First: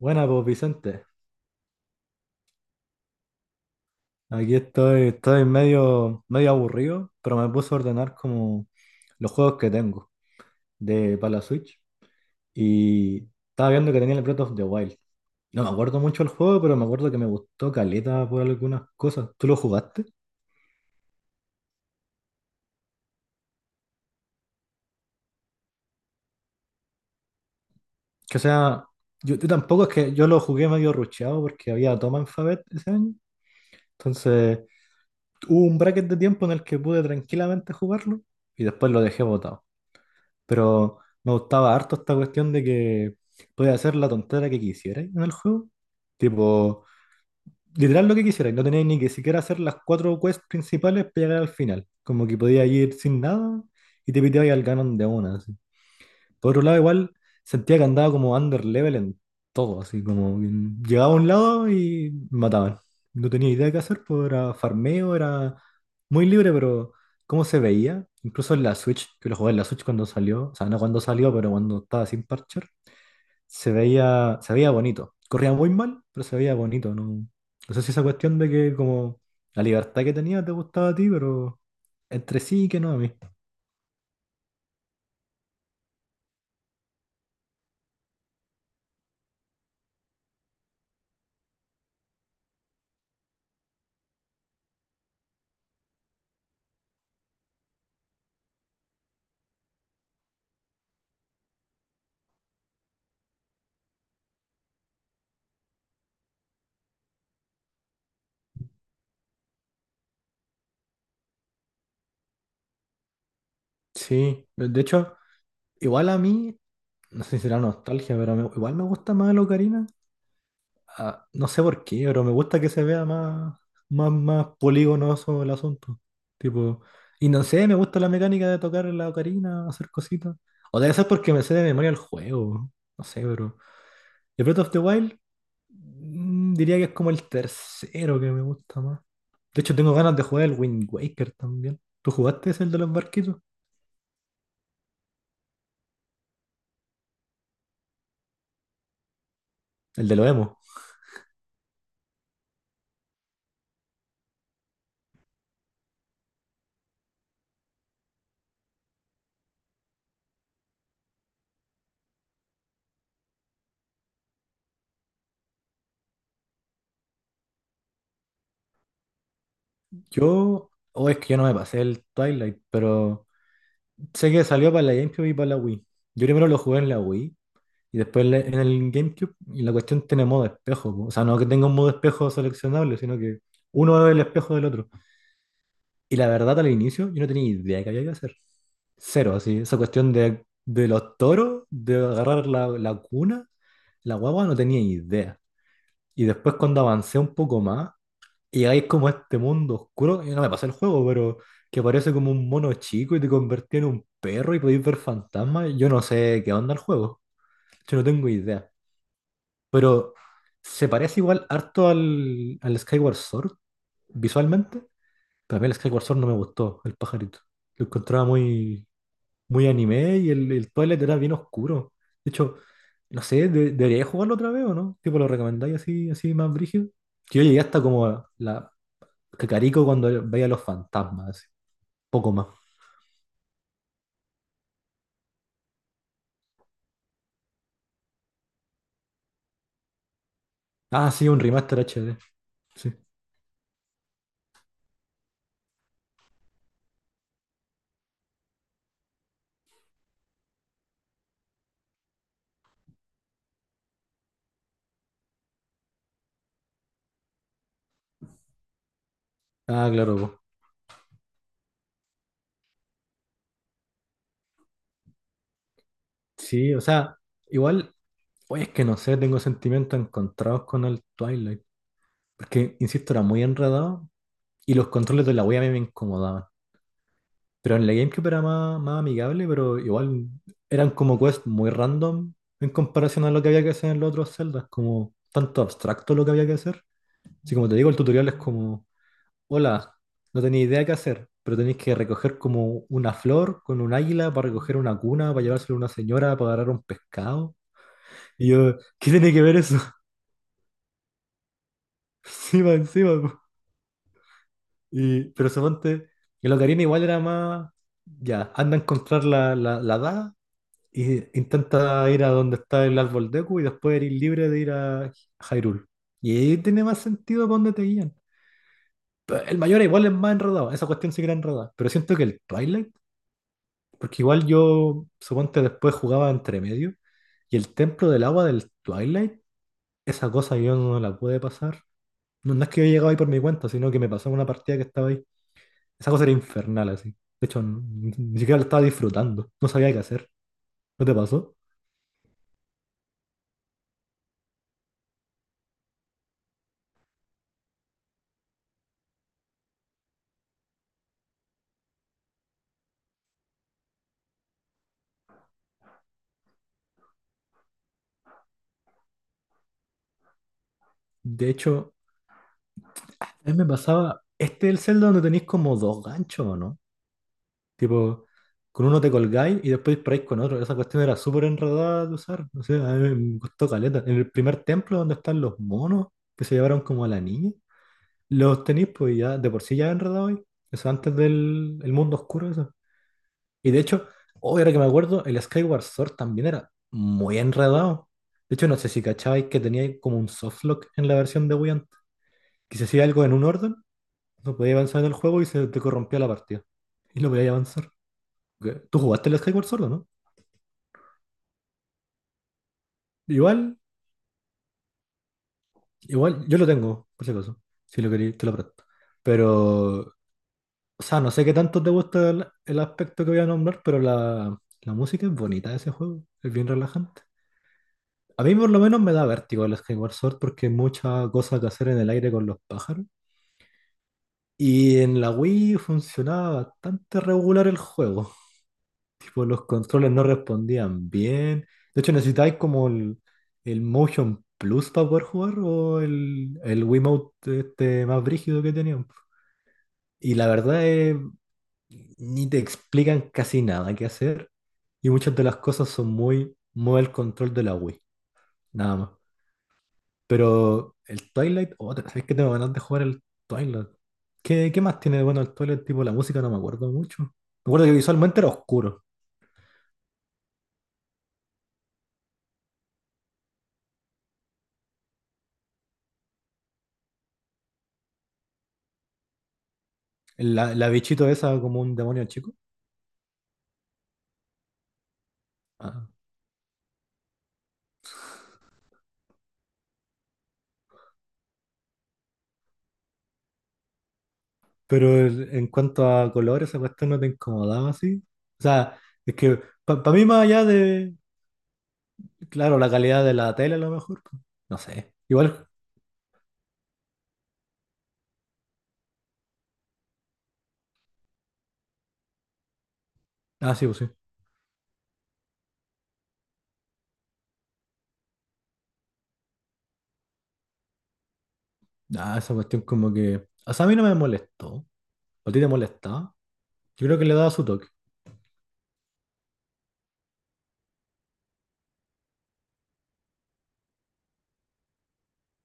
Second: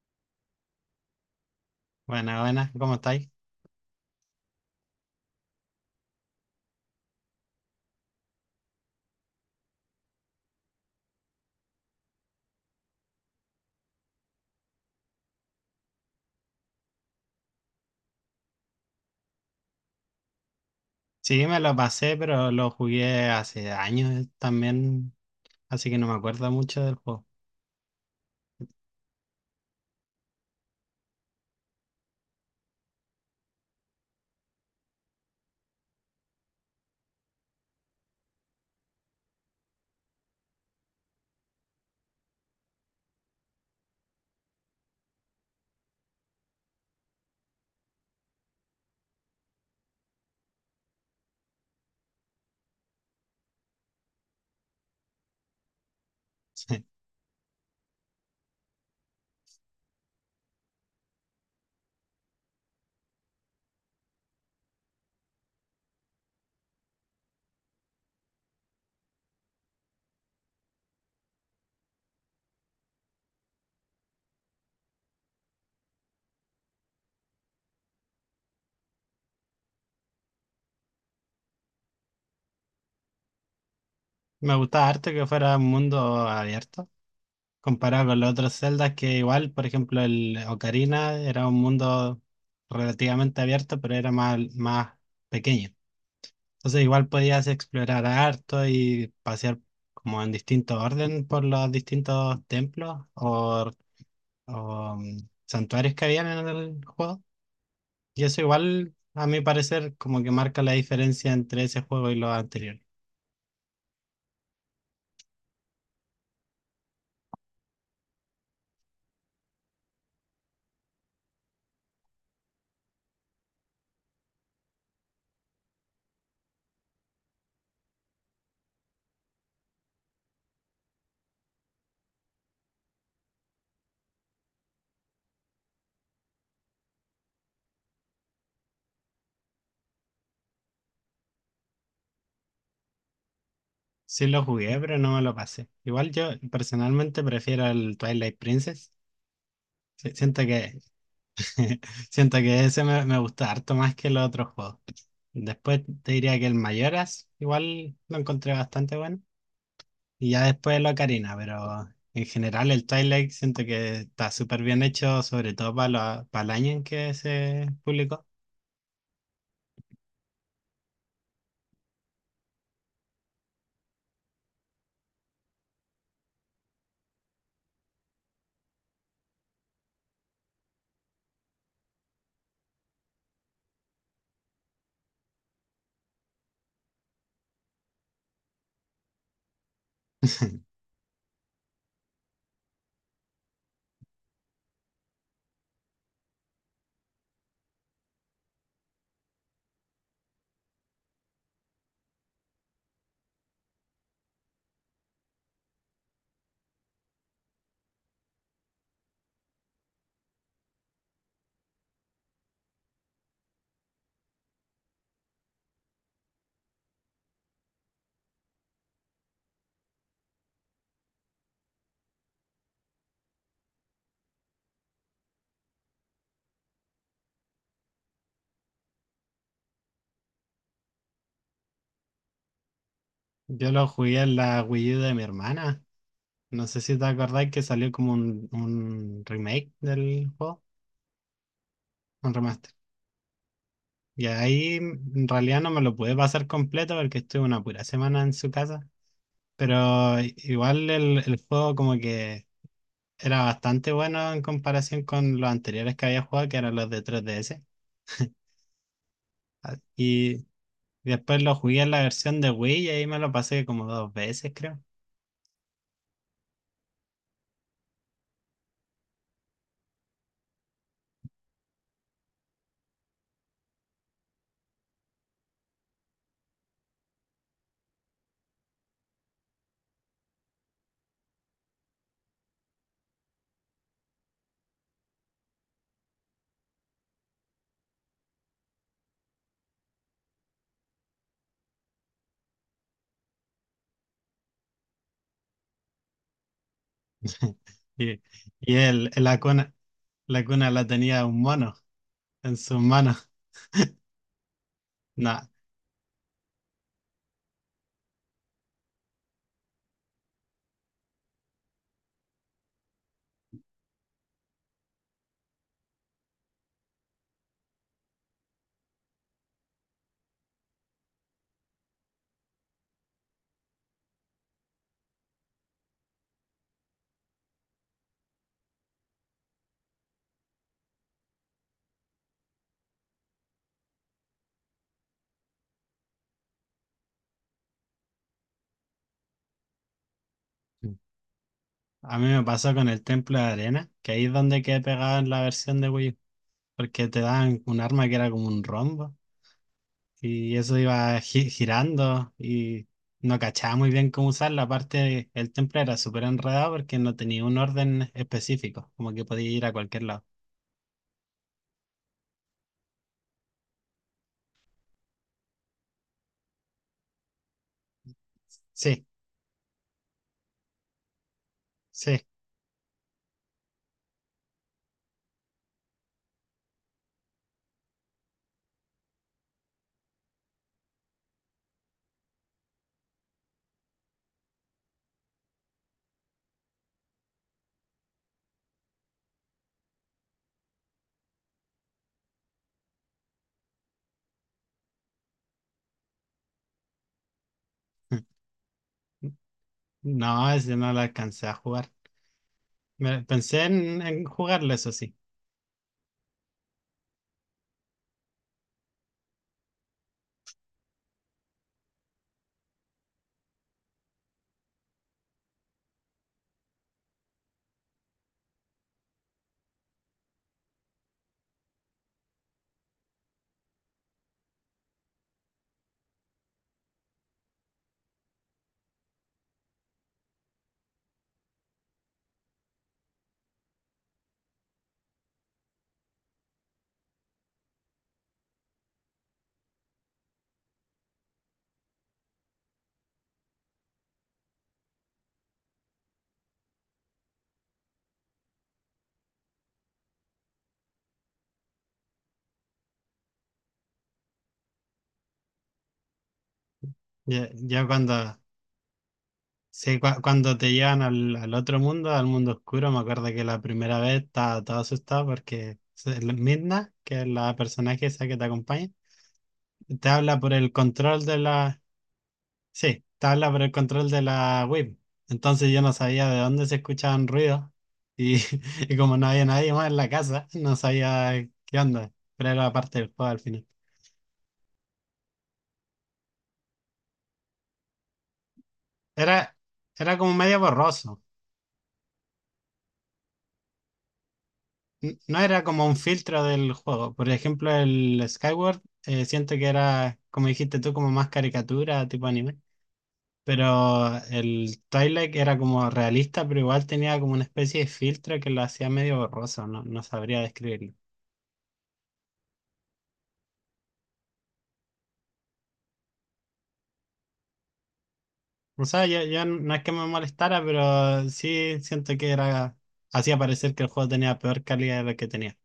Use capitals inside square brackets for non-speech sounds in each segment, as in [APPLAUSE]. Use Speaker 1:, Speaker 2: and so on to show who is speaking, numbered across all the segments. Speaker 1: Buena, pues Vicente.
Speaker 2: Buena, buena, ¿cómo estáis?
Speaker 1: Aquí estoy medio, medio aburrido, pero me puse a ordenar como los juegos que tengo de para la Switch. Y estaba viendo que tenía el Breath of the Wild. No me acuerdo mucho el juego, pero me acuerdo que me gustó caleta por algunas cosas. ¿Tú lo jugaste?
Speaker 2: Sí, me lo pasé, pero lo jugué hace años también, así que no me acuerdo mucho del juego.
Speaker 1: Que o sea, yo tampoco es que yo lo jugué medio rucheado porque había Tom Alphabet ese año. Entonces, hubo un bracket de tiempo en el que pude tranquilamente jugarlo y después lo dejé botado. Pero me gustaba harto esta cuestión de que podía hacer la tontera que quisierais en el juego. Tipo, literal lo que quisierais. No tenéis ni que siquiera hacer las cuatro quests principales para llegar al final. Como que podías ir sin nada y te piteabais al canon de una. Así. Por otro
Speaker 2: [LAUGHS]
Speaker 1: lado,
Speaker 2: Sí.
Speaker 1: igual sentía que andaba como under level en todo, así como que llegaba a un lado y me mataban. No tenía idea de qué hacer, pues era farmeo, era muy libre, pero cómo se veía, incluso en la Switch, que lo jugué en la Switch cuando salió, o sea, no cuando salió, pero cuando estaba sin parcher, se veía bonito. Corría muy mal, pero se veía bonito, ¿no? No sé si esa cuestión de que como la libertad que tenía te gustaba a ti, pero entre sí que no a mí.
Speaker 2: Me gustaba harto que fuera un mundo abierto, comparado con los otros Zeldas que igual, por ejemplo, el Ocarina era un mundo relativamente abierto, pero era más pequeño. Entonces igual podías explorar harto y pasear como en distinto orden por los distintos templos o, santuarios que habían en el juego. Y eso igual, a mi parecer, como que marca la diferencia entre ese juego y los anteriores.
Speaker 1: Sí, de hecho, igual a mí. No sé si será nostalgia, pero igual me gusta más la Ocarina. Ah, no sé por qué, pero me gusta que se vea más, más, más poligonoso el asunto. Tipo, y no sé, me gusta la mecánica de tocar la Ocarina, hacer cositas. O debe ser porque me sé de memoria el juego. No sé, pero. Y Breath of the Wild, diría que es como el tercero que me gusta más. De hecho, tengo ganas de jugar el Wind Waker también. ¿Tú jugaste ese, el de los barquitos?
Speaker 2: Sí lo jugué, pero no me lo pasé. Igual yo personalmente prefiero el Twilight Princess.
Speaker 1: El de los
Speaker 2: Siento
Speaker 1: emo.
Speaker 2: que, [LAUGHS] siento que ese me gusta harto más que los otros juegos. Después te diría que el Majoras igual lo encontré bastante bueno. Y ya después el Ocarina, pero en general el Twilight siento que está súper bien hecho, sobre todo para el año en que se publicó.
Speaker 1: Yo. O es que yo no me pasé el Twilight, pero. Sé que salió para la GameCube y para la Wii. Yo primero lo jugué en la Wii y después en en el GameCube. Y la cuestión tiene modo espejo. Po. O sea, no que tenga un modo espejo seleccionable, sino que uno es el espejo del otro. Y la verdad, al inicio, yo no tenía idea de qué había que hacer. Cero, así. Esa cuestión de,
Speaker 2: [LAUGHS]
Speaker 1: de los toros, de agarrar la cuna, la guagua, no tenía idea. Y después, cuando avancé un poco más, y llegáis como a este mundo oscuro, y no me pasé el juego, pero que aparece como un mono chico y te convertí en un perro y podéis ver fantasmas. Yo no sé qué onda el juego, yo no tengo idea. Pero se parece igual harto al, Skyward Sword visualmente, pero a mí el Skyward Sword no me gustó, el pajarito. Lo encontraba muy, muy anime y el Twilight era bien oscuro. De hecho, no sé, debería jugarlo otra vez o no, tipo lo recomendáis así, así más brígido. Que yo llegué hasta como a la Cacarico cuando veía los fantasmas, así. Poco más.
Speaker 2: Yo lo jugué en la Wii U de mi hermana. No sé si te acordáis que salió como un remake del juego,
Speaker 1: Ah, sí, un remaster HD.
Speaker 2: un remaster.
Speaker 1: Sí.
Speaker 2: Y ahí en realidad no me lo pude pasar completo porque estuve una pura semana en su casa. Pero igual el juego como que era bastante bueno en comparación con los anteriores que había jugado, que eran los de 3DS.
Speaker 1: Ah, claro, po.
Speaker 2: Y después lo jugué en la versión de Wii y ahí me lo pasé como dos veces, creo.
Speaker 1: Sí, o sea, igual, oye, es que no sé, tengo sentimientos encontrados con el Twilight. Porque, insisto, era muy enredado y los controles de la Wii a mí me incomodaban. Pero en la GameCube era más, más amigable, pero igual eran como quests muy random en comparación a lo que había que hacer en los otros celdas, como tanto abstracto lo que había que hacer. Así como te digo, el tutorial es como: Hola, no tenía idea qué hacer, pero tenéis que recoger como una flor con un águila para recoger una cuna, para llevársela a una señora, para agarrar un pescado.
Speaker 2: [LAUGHS] Y,
Speaker 1: Y yo,
Speaker 2: y
Speaker 1: ¿qué tiene
Speaker 2: la
Speaker 1: que ver
Speaker 2: cuna,
Speaker 1: eso? [LAUGHS]
Speaker 2: la cuna la tenía un mono en
Speaker 1: Encima,
Speaker 2: sus
Speaker 1: encima.
Speaker 2: manos.
Speaker 1: Po. Y,
Speaker 2: No.
Speaker 1: pero suponte, el Ocarina igual era más, ya, anda a encontrar la, la daga y intenta ir a donde está el árbol Deku y después eres libre de ir a Hyrule. Y ahí tiene más sentido para dónde te guían. Pero el mayor igual es más enredado, esa cuestión sí que era enredada, pero siento que el Twilight. Porque igual yo, suponte, después jugaba entre medio. Y el templo del agua del Twilight, esa cosa yo no la pude pasar. No, no es que yo llegaba ahí por mi cuenta, sino que me pasó en una partida que estaba ahí. Esa cosa era infernal, así. De hecho, ni siquiera la estaba disfrutando. No sabía qué hacer. ¿No te pasó?
Speaker 2: A mí me pasó con el Templo de Arena, que ahí es donde quedé pegado en la versión de Wii U, porque te daban un arma que era como un rombo y eso iba girando y no cachaba muy bien cómo usarla. Aparte, el templo era súper enredado porque no tenía un orden específico, como que podía ir a cualquier lado.
Speaker 1: De hecho, a mí me pasaba. Este es el Zelda donde tenéis como dos ganchos, ¿o no? Tipo, con uno
Speaker 2: Sí,
Speaker 1: te colgáis y después disparáis con otro. Esa cuestión era súper enredada de
Speaker 2: sí.
Speaker 1: usar. No sé, a mí me costó caleta. En el primer templo donde están los monos que se llevaron como a la niña, los tenéis pues ya de por sí ya enredados ahí. Eso antes del el mundo oscuro, eso. Y de hecho, hoy ahora que me acuerdo, el Skyward Sword también era muy enredado. De hecho, no sé si cachabais que tenía como un softlock en la versión de Wii antes, que si hacía algo en un orden, no podía avanzar en el juego y se te corrompía la partida. Y no podía avanzar.
Speaker 2: [LAUGHS]
Speaker 1: ¿Qué? ¿Tú jugaste el Skyward Sword, o no?
Speaker 2: No, ese no lo alcancé a jugar. Pensé
Speaker 1: Igual,
Speaker 2: en jugarlo, eso sí.
Speaker 1: igual, yo lo tengo, por si acaso. Si lo queréis, te lo presto. Pero, o sea, no sé qué tanto te gusta el, aspecto que voy a nombrar, pero la música es bonita de ese juego. Es bien relajante. A mí por lo menos me da vértigo el Skyward Sword porque hay mucha cosa que hacer en el aire con los pájaros. Y en la Wii funcionaba bastante regular el juego. Tipo, los controles no respondían bien. De hecho, necesitáis como el, el, Motion Plus para poder jugar o el Wiimote este más brígido que tenían. Y la verdad es, ni te explican casi nada qué hacer. Y muchas de las cosas son muy, muy el control de la Wii, nada más. Pero el Twilight, otra, ¿sabes que tengo ganas de jugar el Twilight? ¿Qué, qué más tiene de bueno el Twilight? Tipo, la música no me acuerdo mucho. Me
Speaker 2: Ya, ya
Speaker 1: acuerdo que
Speaker 2: cuando
Speaker 1: visualmente era oscuro.
Speaker 2: Sí, cuando te llevan al otro mundo, al mundo oscuro, me acuerdo que la primera vez estaba todo asustado porque la Midna, que es la personaje esa que te acompaña, te habla por el
Speaker 1: la
Speaker 2: control
Speaker 1: bichito
Speaker 2: de
Speaker 1: esa como
Speaker 2: la...
Speaker 1: un demonio chico.
Speaker 2: Sí, te habla por el control de la web. Entonces yo no
Speaker 1: Ah,
Speaker 2: sabía de dónde se escuchaban ruidos y, [LAUGHS] y como no había nadie más en la casa, no sabía qué onda, pero era parte del juego al final.
Speaker 1: pero en cuanto a colores esa cuestión no te incomodaba así. O sea,
Speaker 2: Era,
Speaker 1: es que para
Speaker 2: Era
Speaker 1: mí
Speaker 2: como
Speaker 1: más
Speaker 2: medio
Speaker 1: allá
Speaker 2: borroso.
Speaker 1: de, claro, la calidad de la tele a lo mejor, pues, no sé.
Speaker 2: No era
Speaker 1: Igual,
Speaker 2: como un filtro del juego. Por ejemplo, el Skyward, siento que era, como dijiste tú, como más caricatura, tipo anime.
Speaker 1: ah, sí, pues sí.
Speaker 2: Pero el Twilight era como realista, pero igual tenía como una especie de filtro que lo hacía medio borroso, no, no sabría describirlo.
Speaker 1: Ah, esa cuestión como que, o sea, a mí no me molestó. ¿A ti te molestaba? Yo creo que le daba su toque.
Speaker 2: O sea, yo no es que me molestara, pero sí siento que era, hacía parecer que el juego tenía peor calidad de lo que tenía,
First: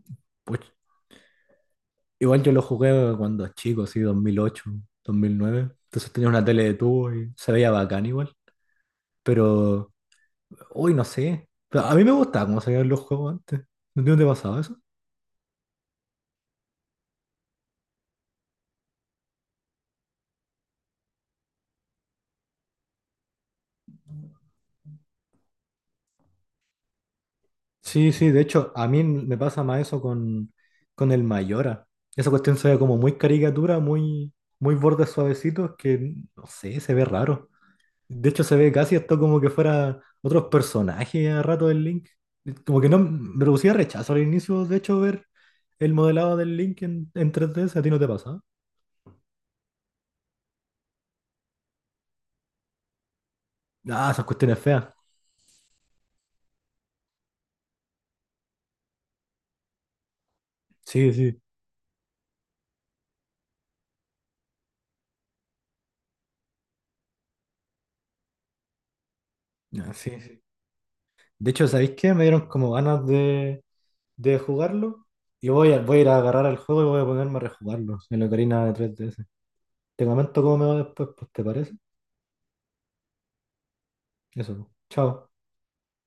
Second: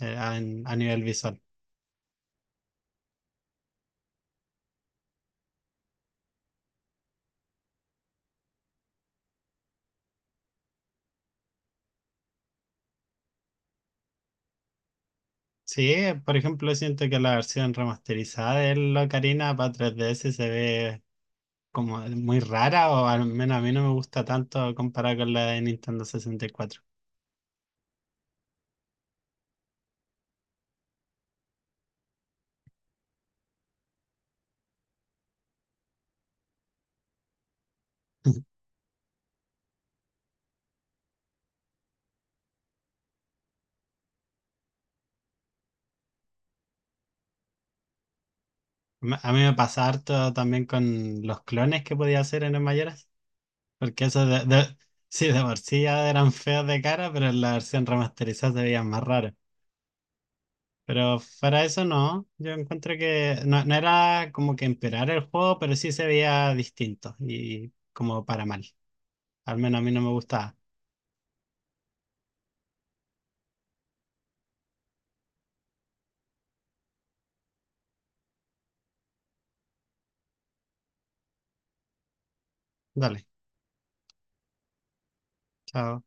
Speaker 1: Pues
Speaker 2: a nivel visual.
Speaker 1: igual yo lo jugué cuando chico, así, 2008, 2009. Entonces tenía una tele de tubo y se veía bacán igual. Pero, uy, no sé. Pero a mí me gustaba cómo se veían los juegos antes. ¿No te pasaba eso?
Speaker 2: Sí, por ejemplo, siento que la versión remasterizada del Ocarina para 3DS se ve como muy rara o al menos a mí no me gusta tanto comparada con la de Nintendo 64.
Speaker 1: Sí, sí, de hecho, a mí me pasa más eso con, el Mayora. Esa cuestión se ve como muy caricatura, muy, muy bordes suavecitos, que no sé, se ve raro. De hecho, se
Speaker 2: [LAUGHS]
Speaker 1: ve casi esto como que fuera otros personajes a rato del Link. Como que no me producía rechazo al inicio, de hecho, ver el modelado del Link en 3D si a ti no te pasa.
Speaker 2: A mí me pasa harto también con los clones que podía hacer en el Mayoras, porque
Speaker 1: Ah,
Speaker 2: eso
Speaker 1: esas cuestiones feas.
Speaker 2: sí, de por sí ya eran feos de cara, pero en la versión remasterizada se veían más raros.
Speaker 1: Sí,
Speaker 2: Pero
Speaker 1: sí.
Speaker 2: fuera de eso no, yo encuentro que no, no era como que empeorar el juego, pero sí se veía distinto y como para mal. Al menos a mí
Speaker 1: Ah,
Speaker 2: no me
Speaker 1: sí, sí.
Speaker 2: gustaba.
Speaker 1: De hecho, ¿sabéis qué? Me dieron como ganas de jugarlo y voy a ir a agarrar el juego y voy a ponerme a rejugarlo en la Ocarina de 3DS. Te comento cómo me va después, pues, ¿te parece?
Speaker 2: Dale,
Speaker 1: Eso, chao.
Speaker 2: chao.